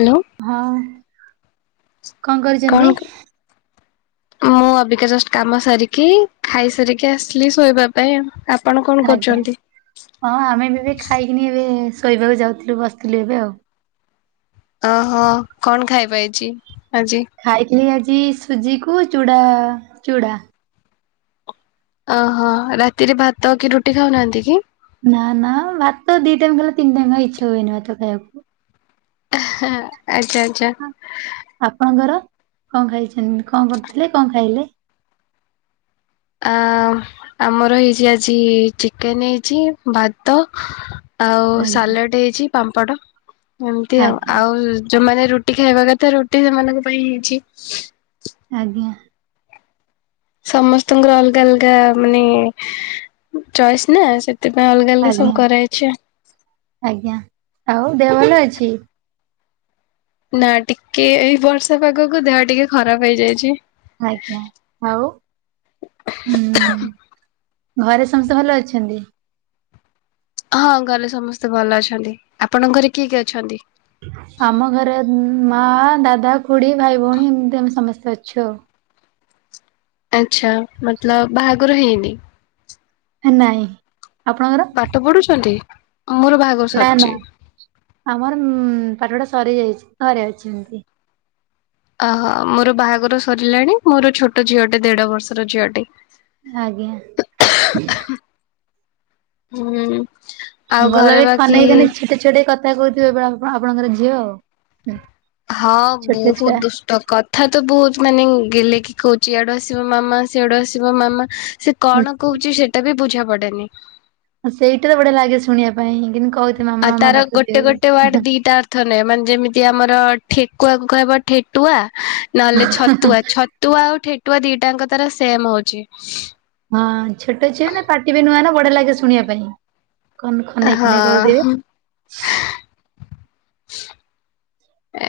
ଆଲୋ। ହଁ, କଣ କରି ଚ଼ନ୍ତି? ମୁଁ ଅବିକା ଜଷ୍ଟ କାମ ସାରିକି ଖାଇ ସାରିକି ଆସିଲି ଶୋଇବା ପାଇଁ ଆଉ। ଆପଣ କଣ ଆଜ୍ଞା କରୁଚନ୍ତି? ହଁ ଆମେ ବି ଏବେ ଖାଇକିନି ଏବେ ଶୋଇବାକୁ ଯାଉଥିଲୁ ବସିଥିଲୁ ଏବେ ଆଉ। ଅହ କଣ ଖାଇବା ହେଇଚି ଆଜି? ଖାଇଥିଲି ଆଜି ସୁଜି କୁ ଚୁଡା-ଚୁଡ଼ା। ଓହୋ, ରାତିରେ ଭାତ କି ରୁଟି ଖାଉନାହାନ୍ତି କି? ନା-ନା ଭାତ ଦି ଟାଇମ୍ ଖାଇଲେ ତିନି ଟାଇମ୍ ଆଉ ଇଚ୍ଛା ହୁଏନି ଭାତ ଖାଇବାକୁ। ଏ-ହେ-ହେ ଆଚ୍ଛା-ଆଚ୍ଛା। ଆପଣଙ୍କର କଣ ଖାଇଚନ୍ତି କଣ କରୁଥିଲେ କଣ ଖାଇଲେ? ଆ ଆମର ହେଇଚି ଆଜି ଚିକେନ୍ ହେଇଚି ଭାତ ଆଉ ଆଜ୍ଞା ସାଲାଡ ହେଇଚି ପାମ୍ପଡ଼, ଏମ୍ତି ଆଜ୍ଞା ଆଉ-ଆଉ ଯୋଉମାନେ ରୁଟି ଖାଇବା କଥା ରୁଟି ସେମାନଙ୍କ ପାଇଁ ହେଇଚି। ଆଜ୍ଞା। ସମସ୍ତଙ୍କର ଅଲଗା-ଅଲଗା ମାନେ ଚଏସ୍ ନା ସେ ସେଥିପାଇଁ ଅଲଗା-ଅଲଗା ଆଜ୍ଞା ସବୁ କରାହେଇଚି ଆଉ। ଆଜ୍ଞା, ଆଉ ଦେହ ଭଲ ଅଛି? ନାଁ ଟିକେ ଏଇ ବର୍ଷା ପାଗକୁ ଦେହ ଟିକେ ଖରାପ ହେଇଯାଇଚି। ଆଜ୍ଞା, ଆଉ ହୁଁ, ଘରେ ସମସ୍ତେ ଭଲ ଅଛନ୍ତି? ହଁ ଘରେ ସମସ୍ତେ ଭଲ ଅଛନ୍ତି, ଆପଣଙ୍କ ଘରେ କିଏ-କିଏ ଅଛନ୍ତି? ଆମ ଘରେ ମା, ଦାଦା, ଖୁଡି, ଭାଇ, ଭଉଣୀ ଏମ୍ତି ଆମେ ସମସ୍ତେ ଅଛୁ ଆଉ। ଆଚ୍ଛା, ମତଲବ୍ ବାହାଘର ହେଇନି? ହେ ନାଇଁ, ଆପଣଙ୍କର? ପାଠ ପଢୁଛନ୍ତି, ମୋର ବାହା ନାଁ-ନାଁ ଆମର ଉଁ ପାଠପଢା ସରି ଯାଇଛି, ଘରେ ଅଛି ଏମ୍ତି। ଓହୋ, ମୋର ବାହାଘର ସରିଲାଣି ମୋର ଛୋଟ ଝିଅଟେ ଦେଢ ବର୍ଷର ଝିଅଟେ। ଆଜ୍ଞା। ହୁଁ। ଆଉ ଭଲ ଘରେ ବି ବାକି ଖନେଇ-ଖନେଇ ଛୋଟେଇ-ଛୋଟେଇ କଥା କହୁଥିବ ଏବେ ଆପଣଙ୍କର ଝିଅ ଆଉ। ହଁ, ଛୋଟ ବହୁତ୍ ଛୁଆ ଦୁସ୍ ଟ କଥା ତ ବହୁତ୍ ମାନେ ଗେହ୍ଲେଇ କି କହୁଚି, ଇଆଡୁ ଆସିବ ମାମା ସିଆଡୁ ଆସିବ ମାମା ସେ ହୁଁ, କଣ କହୁଚି ସେଟା ବି ବୁଝା ପଡେନି। ସେଇାଟାରେ ବଢିଆ ଲାଗେ ଶୁଣିବା ପାଇଁ, କେନ୍ତି [unintelligible] ଆଉ ତାର ଗୋଟେ-ଗୋଟେ ୱାର୍ଡ ଦିଟା [unintelligible] ମାନେ ଯେମିତି ଆମର ଠେକୁଆକୁ କହିବ ଠେଟୁଆ ନହେଲେ ଛତୁଆ ଛ ତୁଆ ଆଉ ଠେଟୁଆ ଦିଟାଙ୍କ ତାର ସେମ୍ ହଉଚି। ହଁ, ଛୋଟ ଛୁଆ ନା ପାଟି ବି ନୁଆ ନା ବଢିଆ ଲାଗେ ଶୁଣିବା ପାଇଁ। କନ୍ ଖନେଇ-ଖନେଇ କହୁଥିବେ।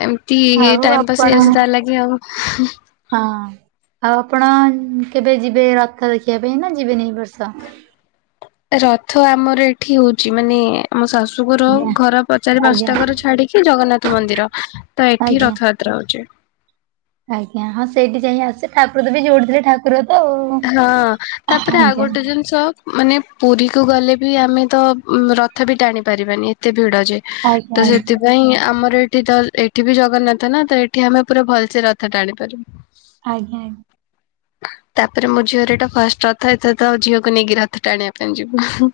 ଏମ୍ତି ଆଉ ଟାଇମ୍ ପାସ୍ ଆପଣ ହେଇଯାଉଛି ତା ଲାଗି ଆଉ। ହଁ, ଆଉ ଆପଣ କେବେ ଯିବେ ରଥ ଦେଖିବା ପାଇଁ, ନା ଯିବେନି ବର୍ଷ? ରଥ ଆମର ଏଠି ହଉଚି, ମାନେ ଆମ ଶାଶୁଘର ଆଜ୍ଞା ଘର ଚାରି ଆଜ୍ଞା ପାଞ୍ଚଟା ଘର ଛାଡିକି ଜଗନ୍ନାଥ ମନ୍ଦିର, ତ ଏଠି ଆଜ୍ଞା। ରଥ ଯାତ୍ରା ହଉଚି। ଆଜ୍ଞା, ହଁ ସେଇଠି ଯାଇଁ ଆସେ ଠାକୁର ବି ଯୋଉଠି [unintelligible] ଠା କୁର ତ ଆଉ। ହଁ, ତାପରେ ଆଉ ଆଜ୍ଞା ଗୋଟେ ଜିନିଷ ମାନେ ପୁରୀକୁୁ ଗଲେ ବି ଆମେ ତ ରଥ ବି ଟାଣି ପାରିବାନି ଏତେ ଭିଡ ଯେ। ତ ଆଜ୍ଞା ସେଥିପାଇଁ ଆମର ଏଠି ତ ଏଠି ବି ଜଗନ୍ନାଥ ନା ତ ଏଠି ଆମେ ପୁରା ଭଲସେ ରଥ ଟାଣିପାରିବୁ। ଆଜ୍ଞା ଆଜ୍ଞା। ତାପରେ ମୋ ଝିଅର ଏଇଟା ଫାଷ୍ଟ ରଥ ଏଥ ତ ଆ ଝିଅକୁ ନେଇକି ରଥ ଟା ଆଣିବା ପାଇଁ ଯିବୁ।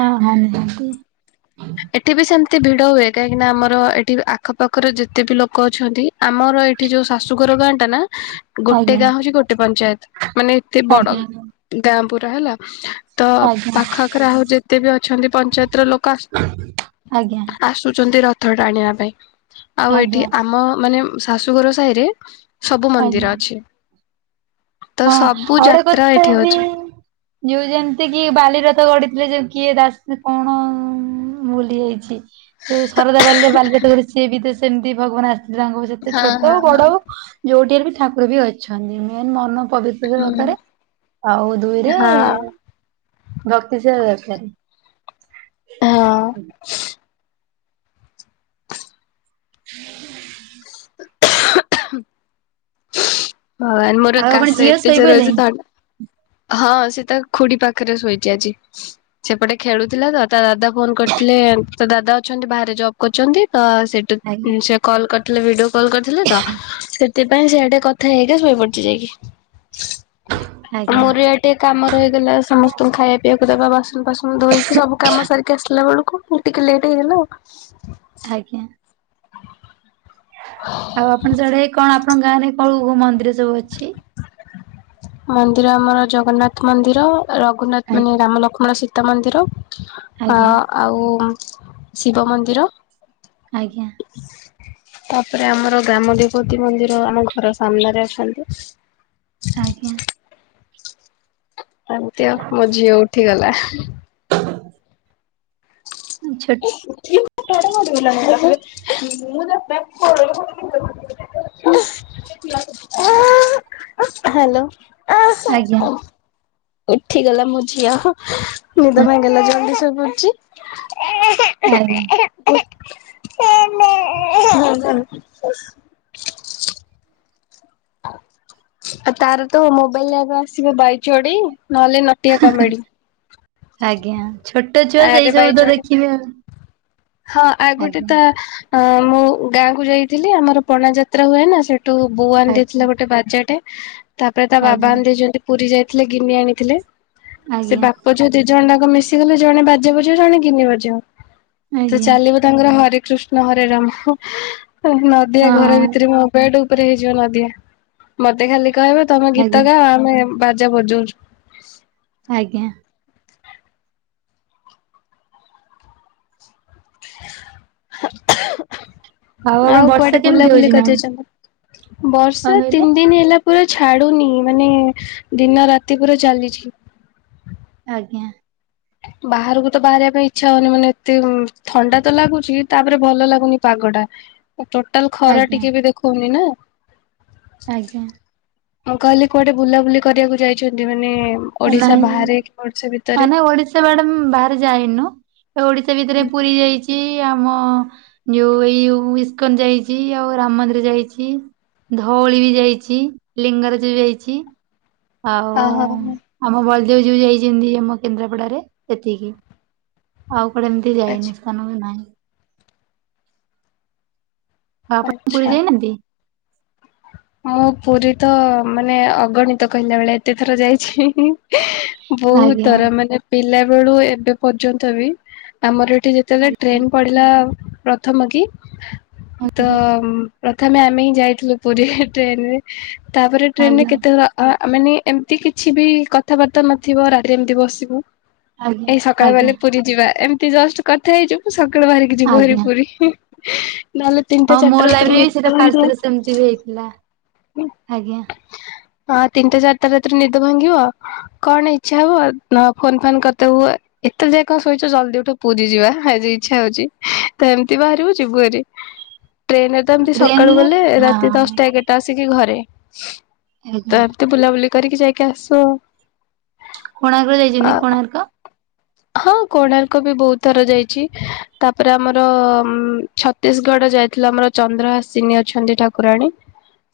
ହଁ ହଁ ନିହାତି। ଏଠି ବି ସେମତି ଭିଡ ହୁଏ, କାହିଁକିନା ଆମର ଏଠି ଆଖପାଖର ଯେତେ ବି ଲୋକ ଅଛନ୍ତି ଆମର ଏଇଠି ଯୋଉ ଶାଶୁଘର ଗାଁ ଟା ନା। ଗୋଟେ ଆଜ୍ଞା ଗାଁ ହଉଛି ଗୋଟେ ପଞ୍ଚାୟତ ମାନେ ଏତେ ବଡ ଆଜ୍ଞା ଗାଁ ପୁରା ହେଲା। ତ ଆଜ୍ଞା ପାଖ ଆଖରେ ଆଉ ଯେତେ ବି ଅଛନ୍ତି ପଞ୍ଚାୟତ ର ଲୋକ ଆ ଆଜ୍ଞା। ଆସୁଛନ୍ତି ରଥ ଟା ଆଣିବା ପାଇଁ, ଆଉ ଏଠି ଆଜ୍ଞା ଆମ ମାନେ ଶାଶୁଘର ସାହିରେ ସବୁ ଆଜ୍ଞା ମନ୍ଦିର ଅଛି। ତ ହଁ, ସବୁ ଆଉଡେ ଯାତ୍ରା କଥା ଏଠି ବି ହଉଛି। ଯୋଉ ଯେମିତି କି ବାଲି ରଥ ଗଡିଥିଲେ ଯୋଉ କିଏ ଦାସ କଣ ଭୁଲି ଯାଇଚି। ଯ ଶରଦା ବାଲିରେ ବାଲିଯାତରେ ସିଏ ବି ତ ସେମିତି ଭଗବାନ ଆସିଥିଲେ ତାଙ୍କ ଯେତେ ହଁ ହଁ ଛୋଟଉ ହଁ ବଡଉ ଯୋଉଠି ହେଲେ ବି ଠାକୁର ବି ଅଛନ୍ତି ମେନ୍ ମନ ପବି ହୁଁ। ଦରକାରରେ ଆଉ ଦୁଇରେ ହଁ ଭକ୍ତି ଥିବା ଦରକାର। ହଁ। [inaudible] [unintelligible] ହଁ, ଆନ ମୋର ଆଉ ଆପଣ କାଶ ଝିଅ ଏତେ ଜୋରେ ହୋଉଛି ଶୋଇପଇଲେଣି? ଥଣ୍ଡା ହଁ, ସେ ତା ଖୁଡି ପାଖରେ ଶୋଇଛି ଆଜି। ସେପଟେ ଖେଳୁଥିଲା ତ ତା ଦାଦା ଫୋନ କରିଥିଲେ ତା ଦାଦା ଅଛନ୍ତି ବାହାରେ ଜବ୍ କରିଛନ୍ତି, ତ ସେଠ ଆଜ୍ଞା ସେ କଲ୍ କରିଥିଲେ ଭିଡିଓ କଲ୍ କରିଥିଲେ ତ ସେଥିପାଇଁ ସିଆଡେ କ ଥା ହେଇକା ଶୋଇ ପଡଛି ଯାଇକି ଆଜ୍ଞା ମୋର ୟା ଟିକେ କାମ ରହିଗଲା ସମସ୍ତଙ୍କୁ ଖାଇବା ପିଇଆକୁ ଦବା, ବାସନ ଫାସନ ଧୋଇକି ସବୁ କାମ ସାରିକି ଆସିଲା ବେଳକୁ। ଟିକେ ଲେଟ୍ ହେଇଗଲା। ଆଜ୍ଞା। [inaudible] ଆଉ ଆପଣ ସେଆଡେ କଣ ଆପଣଙ୍କ ଗାଁ ରେ କଉ କଉ ମନ୍ଦିର ସବୁ ଅଛି? ମନ୍ଦିର ଆମର ଜଗନ୍ନାଥ ମନ୍ଦିର, ରଘୁନାଥ, ମାନେ ଆଜ୍ଞା ରାମ ଲକ୍ଷ୍ମଣ ସୀ ତା ମନ୍ଦିର, ଆ ଆଜ୍ଞା ଆଉ ଶିବ ମନ୍ଦିର। ଆଜ୍ଞା। ତାପରେ ଆମର ଗ୍ରାମ ଦେବତୀ ମନ୍ଦିର ଆମ ଘର ସାମ୍ନାରେ ଅଛନ୍ତି। ଆଜ୍ଞା। ଏମିତି ଆଉ ମୋ ଝିଅ ଉଠିଗଲା। ଆଚ୍ଛା। [unintelligible] [unintelligible] ହାଲୋ। ଆଜ୍ଞା ଉଠିଗଲା ମୋ ଝିଅ ହ ନିଦ ଭାଙ୍ଗିଗଲା ଜଲଦି ଶୋଇପଡିଚି। ଆଜ୍ଞା। [unintelligible] ଆଉ ତାର ତ ମୋବାଇଲରେ ଆଗ ଆସିବ ବାଇ ଚଢ଼େଇ ନହେଲେ ନଟିଆ କମେଡି। ଆଜ୍ଞା ଛୋଟ ଛୁଆ ସେଇ ଆରେ ଭାଇ ସବୁ ତ ଯୋଡେ ଦେଖିବି ଆଉ। ହଁ ଆଉ ଗୋଟେ ଆଜ୍ଞା ତା। ଅଁ ମୁଁ ଗାଁକୁୁ ଯାଇଥିଲି ଆମର ପଣା ଯାତ୍ରା ହୁଏ ନା ସେଠ ଠୁ ବୋଉ ଆଣି ଆଜ୍ଞା ଦେଇେଥିଲା ଗୋଟେ ବାଜାଟେ ତାପରେ ତା ବାବା ଆଜ୍ଞା ଆଣିଦେଇଚନ୍ତି। ପୁରୀ ଯାଇଥିଲେ ଗିନି ଆଣିଥିଲେ ସେ ଆଜ୍ଞା ବାପ ଝିଅ ଦି ଜଣ ଯାକ ମିଶି ଗଲେ। ଜଣେ ବାଜା ବଜେଇବ ଜଣେ ଗିନି ବଜେଇବ ତ ଆଜ୍ଞା ଚାଲିବ। ତାଙ୍କର ହରେ କୃଷ୍ଣ ହରେ ରାମ ନଦିଆ ଘର ହଁ ଭିତରେ ମୁଁ। ବେଡ଼ ଉପରେ ହେଇଯିବ ନଦିଆ ମତେ ଖାଲି କହିବ ତମେ ଗୀତ ଆଜ୍ଞା ଗାଅ ଆମେ ବାଜା ବଜଉଚୁ। ଆଜ୍ଞା ଆଉ ଆପଣ ଆଉ ବର୍ଷା କୁଆଡେ କେମିତି ହଉଛି ବୁଲାବୁଲି ମ୍ୟାମ୍? କରିଯାଇଚନ୍ତି। କଣ ବର୍ଷା କହିଲେ? ତିନି ଦିନ ହେଲା। ପୁରା ଛାଡୁନି ମାନେ ଦିନ ରାତି ପୁରା ଚାଲିଛି। ଆଜ୍ଞା ବାହାରକୁ ତ ବାହାରିବା ପାଇଁ ଇଚ୍ଛା ହଉନି ମାନେ ଏତେ-ମ ଥଣ୍ଡା ତ ଲାଗୁଛି ତାପରେ ଭଲ ଲାଗୁନି ପାଗ ଟା। ଟୋଟାଲି ଖରା ଆଜ୍ଞା ଟିକେ ବି ଦେଖଉନି ନା। ଆଜ୍ଞା। ମୁଁ କହିଲି କୁଆଡେ ବୁଲାବୁଲି କରିବାକୁ ଯାଇଛନ୍ତି, ମାନେ ଓଡିଶା ନାଇଁ ବାହାରେ କି ଓଡିଶା ଭିତରେ। ମାନେ ଓଡିଶା ବାହାରେ ଯାଇନୁ ଏ ଓଡିଶା ଭିତରେ ପୁରୀ ଯାଇଚି। ଆମ ନିଉ ଇଉ ଇସ୍କନ ଯାଇଛି ଆଉ ରାମ ମନ୍ଦିର ଯାଇଛିୈ। ଧଉଳି ବି ଯାଇଚି ଲିଙ୍ଗରାଜ ବି ଯାଇଚି। ଆଉ ଆ ହୋ ହୋ। ଆମ ବଳଦେବଜୀଉ ଯାଇଛନ୍ତି ଆମ କେନ୍ଦ୍ରାପଡାରେ ଏତିକି ଆଉ କୁଆଡେ ଏମିତି ଆଚ୍ଛା ଯାଇନି ସ୍ଥାନ ବି ନାହିଁ। ଆଉ ଆପଣ ପୁରୀ ଆଚ୍ଛା। ଯାଇନାହାନ୍ତି। ମୁଁ ପୁରୀ ତ ମାନେ ଅଗଣିତ କହିଲା ଭଳିଆ ଏତେଥର ଯାଇଛି। ବହୁତ ଆଜ୍ଞା ଥର ମାନେ ପିଲା ବେଳୁ ଏବେ ପର୍ଯ୍ୟନ୍ତ ବି ଆମର ଏଠି ଯେତେ ଯେତେବେଳେ ଟ୍ରେନ୍ ପଡ଼ିଲା ପ୍ରଥମ କି ତ। ଆଜ୍ଞା ଆଜ୍ଞା ପ୍ରଥମେ ଆମେ ହିଁ ଯାଇଥିଲୁ ପୁରୀ ଟ୍ରେନ୍ ରେ ତାପରେ ଟ୍ରେନରେ ଆଜ୍ଞା କେତେଥର। ଆ ମାନେ ଏମିତି କିଛି ବି କଥାବାର୍ତ୍ତା ନଥିବ ରାତିରେ ଏମିତି ବସିବୁ। ଏ ସକାଳୁ ଆଜ୍ଞା ବାହିରିଲେ ପୁରୀ ଯିବା ଏମିତି ଜଷ୍ଟ୍ କଥା ହେଇଯିବୁ ସକାଳୁ ବାହାରିକି। ଯିବ ହାରି ଆଜ୍ଞା ପୁରୀ ନହେଲେ ତିନିଟା ଚାରିଟା ରାତିରୁ ନିଦ ଭାଙ୍ଗିଯିବ। ମତେ ବି ହେଇଥିଲା ଆଜ୍ଞା। ହଁ ତିନିଟା ଚାରିଟା ରାତିରେ ନିଦ ଭାଙ୍ଗିବ। କଣ ଇଚ୍ଛା ହୁଅ ଫୋନ ଫାନ୍ କରିଦବୁ ହୁଏ। ଏତେବେଳେ ଯାଏ କଣ ଶୋଇଛ ଜଲଦି ଉଠ ପୁରୀ ଯିବା ଆଜି ଇଚ୍ଛା ହଉଛି ତ ଏମିତି ବାହାରିବୁ ଯିବୁ ହରି। ଟ୍ରେନରେ ତ ଏମିତି ସକାଳୁ ଟ୍ରେନରେ ଗଲେ ହଁ ରାତି ଦଶଟା ଏଗାରଟା। ତ ଆସିକି ଘରେ ଆଜ୍ଞା ତ ଏମିତି ବୁଲାବୁଲି କରିକି ଯାଇକି ଆସୁ। କୋଣାର୍କ ଯାଇଛନ୍ତି ଆଉ କୋଣାର୍କ। ହଁ କୋଣାର୍କ ବି ବହୁତ ଥର ଯାଇଛି। ତା ପରେ ଆମର ଉ ଛତିଶଗଡ ଯାଇଥିଲା ଆମର ଚନ୍ଦ୍ର ହସିିନୀ ଅଛନ୍ତି ଠାକୁରାଣୀ।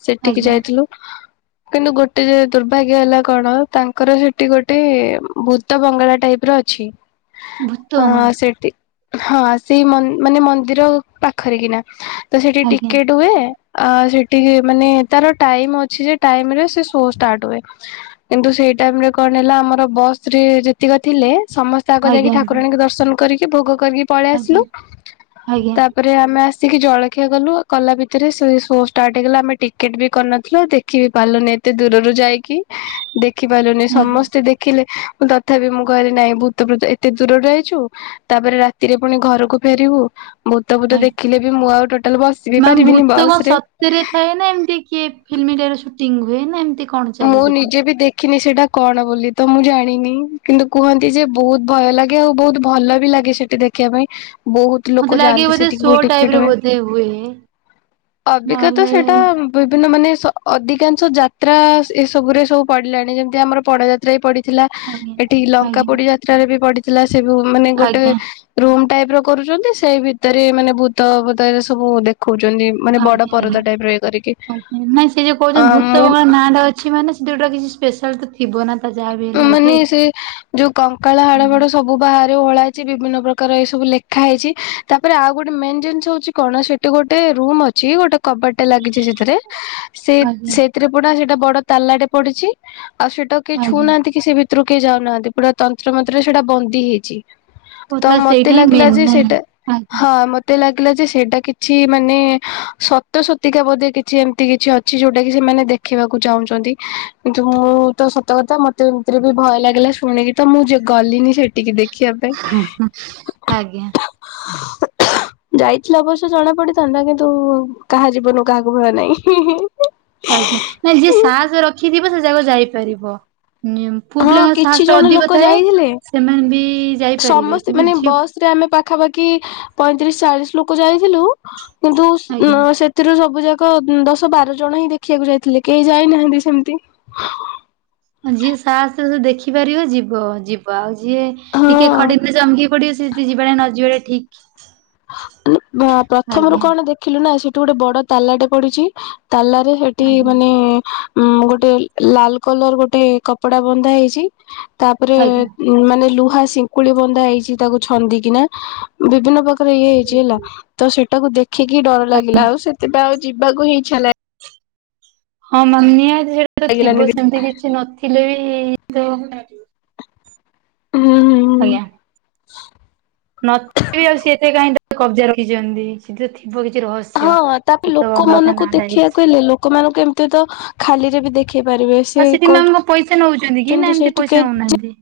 ସେଠିକି ଆଜ୍ଞା ଯାଇଥିଲୁ। କିନ୍ତୁ ଗୋଟେ ଯେ ଦୁର୍ଭାଗ୍ୟ ହେଲା କଣ ତାଙ୍କର ସେଠି ଗୋଟେ ଭୂତ ବଙ୍ଗଳା ଟାଇପ୍ ର ଅଛି। ଛି ଭୂତ ଆଁ ବଙ୍ଗଳା ସେଠି ହଁ ସେଇ ମାନେ ମନ୍ଦିର ପାଖରେ କିନା ତ ସେଠି ଆଜ୍ଞା ଟିକେଟ ହୁଏ। ଆ ସେଠିକି ମାନେ ତାର ଟାଇମ୍ ଅଛି ଯେ ଟାଇମ୍ ରେ ସେ ଶୋ ଷ୍ଟାର୍ଟ ହୁଏ। କିନ୍ତୁ ସେଇ ଟାଇମ୍ ରେ କଣ ହେଲା ଆମର ବସ୍ ରେ ଯେତିକ ଥିଲେ। ସମସ୍ତେ ଆଗ ଯାଇକି ଆଜ୍ଞା ଆଜ୍ଞା ଠାକୁରାଣୀ କୁ ଦର୍ଶନ କରିକି ଭୋଗ କରିକି ପଳେଇ ଆଜ୍ଞା ଆସିଲୁ ଆଜ୍ଞା ତା ପରେ ଆମେ ଆସିକି ଜଳଖିଆ ଗଲୁ କଲା ଭିତରେ ସେ ସୋ ଷ୍ଟାର୍ଟ ହେଇଗଲା ଆମେ ଟିକେଟ ବି କରି ନ ଥିଲୁ। ଦେଖିବ ବି ପାରିଲୁନି ଏତେ ଦୂରରୁ ଯାଇକି। ଦେଖି ପାରିଲୁନି ଆଜ୍ଞା ସମସ୍ତେ ଦେଖିଲେ ତଥାପି ମୁଁ ଘରେ ନାଇଁ ଭୂତ ପ୍ରେତ ଏତେ ଦୂରରୁ ଆଇଛୁ ତାପରେ ରାତିରେ ପୁଣି ଘରକୁ ଫେରିବୁ। ଭୂତ ଫୁତ ଦେଖିଲେ ବି ମୁଁ ଆଉ ଟୋ ନା ଭୂତ କଣ ସତରେ ଥାଏ ନା ଏମିତି କିଏ ଫିଲ୍ମ ରେ ସୁଟିଙ୍ଗ ହୁଏ ନା ଏମତି। ମୁଁ ନିଜେ ବି ଦେଖି ଦେଖିନି ସେଇଟା କଣ ବୋଲି ତ ମୁଁ ଜାଣିନି କିନ୍ତୁ କୁହନ୍ତି ଯେ ବହୁତ ଭୟ ଲାଗେ ଆଉ ବହୁତ ଭଲ ବି ଲାଗେ ସେଟା ଦେଖିବା ପାଇଁ ବହୁତ ମତେ ଲୋକ ଲାଗେ ଯାଆନ୍ତି ବୋଧେ ସେଠିକି ଶୋ ବି ଟାଇପ ର ଟିକେଟ ହୁଏ ବୋଧେ ହୁଏ ଅବିକା ତ ନହେଲେ ସେଇଟା ବିଭିନ୍ନ ମାନେ ଅଧିକାଂଶ ଯାତ୍ରା ଏ ସବୁରେ ସବୁ ପଡିଲାଣି ଯେମିତି ଆମର ପଡେ ଯାତ୍ରା ଯାତ୍ର ବି ପଡିଥିଲା ଆଜ୍ଞା। ଏଠି ଲଙ୍କା ଆଜ୍ଞା ପୋଡି ଯାତ୍ରାରେ ବି ପଡିଥିଲା ସେବୁ ମାନେ ଗୋଟେ ଆଜ୍ଞା ରୁମ ଟାଇପ୍ ର କରୁଛନ୍ତି ସେଇ ଭିତରେ ମାନେ ଭୂତ ଫୁତ ସବୁ ଦେଖଉଛନ୍ତି। ମାନେ ବଡ ଆଜ୍ଞା ପରଦା ଟାଇପ ର ଇଏ କରିକି ଆଜ୍ଞା ନାଇଁ ସେ ଯୋଉ କହୁଛନ୍ତି ଆ ଭୂତ ମୁଁ ବଙ୍ଗଳା ନାଁଟା ଅ ଅଛି ମାନେ ଯୋଉ ଟା କି ସ୍ପେ ସାଲ୍ ମାନେ ଥିବ ନା ତା ଯା ଓ ମାନେ ସେ ଯୋଉ କଙ୍କାଳ ହାଡ ଆଜ୍ଞା ଫାଡ଼ ସବୁ ମୁଁ ବାହାରୁ ଓଳା ହେଇଛି ବିଭିନ୍ନ ପ୍ରକାର ଏ ସବୁ ଲେଖା ହେଇଛି ତାପରେ ଆଉ ଗୋଟେ ମେନ୍ ଜିନିଷ ହଉଛି କଣ ସେଠ ସେଠି ଗୋଟେ ରୁମ ଅଛି ଗୋଟେ କବାଟ ଟେ ଲାଗିଛି ସେଥିରେ। ସେଇ ଆଜ୍ଞା ସେଥିରେ ପଡା ସେଇଟା ବଡ ତାଲା ଟେ ପଡିଛି ଆଉ ସେଇଟା କେହି ଆଜ୍ଞା ଛୁଁନାହାନ୍ତି କି ସେ ଭିତ ଭିତରକୁ କେହି ଯାଉନାହାନ୍ତି ପୁରା ତନ୍ତ୍ର ମନ୍ତ୍ର ସେଇଟା ବନ୍ଦୀ ହେଇଛି। ଓ ତ ତା ମତେ ସେଇଟା ହିଁ ଲାଗିଲା ମେନ୍ ଯେ ନାହିଁ ସେଇଟା ଆଜ୍ଞା ହଁ ମତେ ମତେ ଲାଗିଲା ଯେ ସେଇଟା କିଛି ମାନେ ସତ ସତିକା ବୋଧେ କିଛି ଏମିତି କିଛି ଅଛି ଯୋଉଟା କି ସେମାନେ ଦେଖ ଦେଖିବାକୁ ଚାହୁଁଛନ୍ତି କିନ୍ତୁ ମୁଁ ତ ସତ କଥା ମତେ ଏମିତିରେ ବି ଭୟ ଲାଗିଲା ଶୁଣିକି ତ ମୁଁ ଯେ ଗଲିନି ସେଠିକି ଦେଖି ଦେଖିବା ପାଇଁ। ଆଜ୍ଞା। ଯାଇଥିଲେ ଅବଶ୍ୟ ଜଣା ପଡିଥାନ୍ତା କିନ୍ତୁ କାହା ଯିବନ କୁ କାହାକୁ ଭୟ ନାହିଁ। ଆଜ୍ଞା ନାଇଁ ଯିଏ ସାହସ ରଖିଥିବ ସେ ଜାଗା କୁ ଯାଇପାରିବ। ପୁଅ ହଁ ପିଲାଙ୍କର କିଛି ସାହସ ଜଣ ଲୋକ ଅଧିକ ଥାଏ ଯାଇଥିଲେ ସେମାନେ ବି ଯାଇପାରିବେ କିନ୍ତୁ ଝିଅ ସେଥିରେ ଆମେ ପାଖା ପାଖି ପଇଁତିରିଶ ଚାଳିଶ ଲୋକ ଯାଇଥିଲୁ କିନ୍ତୁ ସେ ଆଜ୍ଞା ସେଥିରୁ ସବୁ ଯାକ ଦଶ ବାର ଜଣ ହିଁ ଦେଖିବାକୁ ଯାଇଥିଲେ କେହି ଯାଇ ନାହାନ୍ତି ସେମିତି ଯିଏ ସାହାସ ରେ ଦେଖିପାରିବ ଯିବ ଯିବ। ୱାଉ ଆଉ ଯିଏ ଟିକେ ହଁ ଖଡିକିନା ଚମକିକି ପଡିବ ସେଠି ଯିବା ନ ଯିବାଟା ଠିକ୍। ଉଁ ବା ପ୍ରଥମରୁ କଣ ଦେଖିଲୁ ନା ସେଠୁ ଗୋଟେ ବଡ ତାଲା ଟେ ପଡିଛି। ତାଲାରେ ହେଠି ଆଜ୍ଞା ମାନେ। ଉଁ ଗୋଟେ ଲାଲ କଲର ଗୋଟେ କପଡା ବନ୍ଧା ହେଇଛି ତା ପରେ ଆଜ୍ଞା। ମାନେ ଲୁହା ଶିକୁଳି ବନ୍ଧା ହେଇଛି ତାକୁ ଛନ୍ଦିିକିନା ବିଭିନ୍ନ ପ୍ରକାର ଇଏ ହେଇଛି ହେଲା ତ ସେଇଟାକୁ ଦେଖିକି ଡର ଲାଗିଲା ଆଉ ସେଥି ପାଇଁ ଆଉ ଯିବାକୁ ହିଁ ଇଛାହେଲାନି। ହଁ ମାନିଆ ସେଟା ତ ଥିବ ଲାଗିଲାନି। ସେମିତି କିଛି ନଥିଲେ ବି ତ ହୁଁ ହୁଁ। ଆଜ୍ଞା। ନଥିବ ଆଉ ସେ ଏତେ କାହିଁ କଜ୍ୟା ରଖିଛନ୍ତି ସେ ତିରେ ଥିବ କିଛି ରହସ୍ୟ। ହଁ ତାକୁ ଭୁତ ବଙ୍ଗଳା ତା ଲୋକମାନଙ୍କୁ ନାଁ ଟା ହେଇଛି। ଦେଖିବାକୁ ହେଲେ ଲୋକମାନଙ୍କୁ ଏମିତି ତ ଖାଲି ରେ ବି ଦେଖେଇ ପାରିବେ। ସେ ଆଉ ସେଠି ମ୍ୟାମ କଣ ପଇସା ନଉଛନ୍ତି କି ନା କହୁଛନ୍ତି ସେ ଏମିତି ଟିକେ ପଇସା ନଉନାହାନ୍ତି।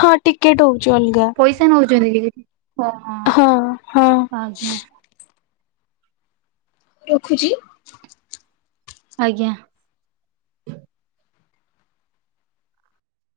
ହଁ ଟିକେଟ୍ ହଉଚି ଅଲଗା। କେତେ ନଉଛନ୍ତି ଟିକେଟେ୍? ଓହୋ ହଁ ହଁ। ଆଜ୍ଞା। ରଖୁଛି। ଆଜ୍ଞା।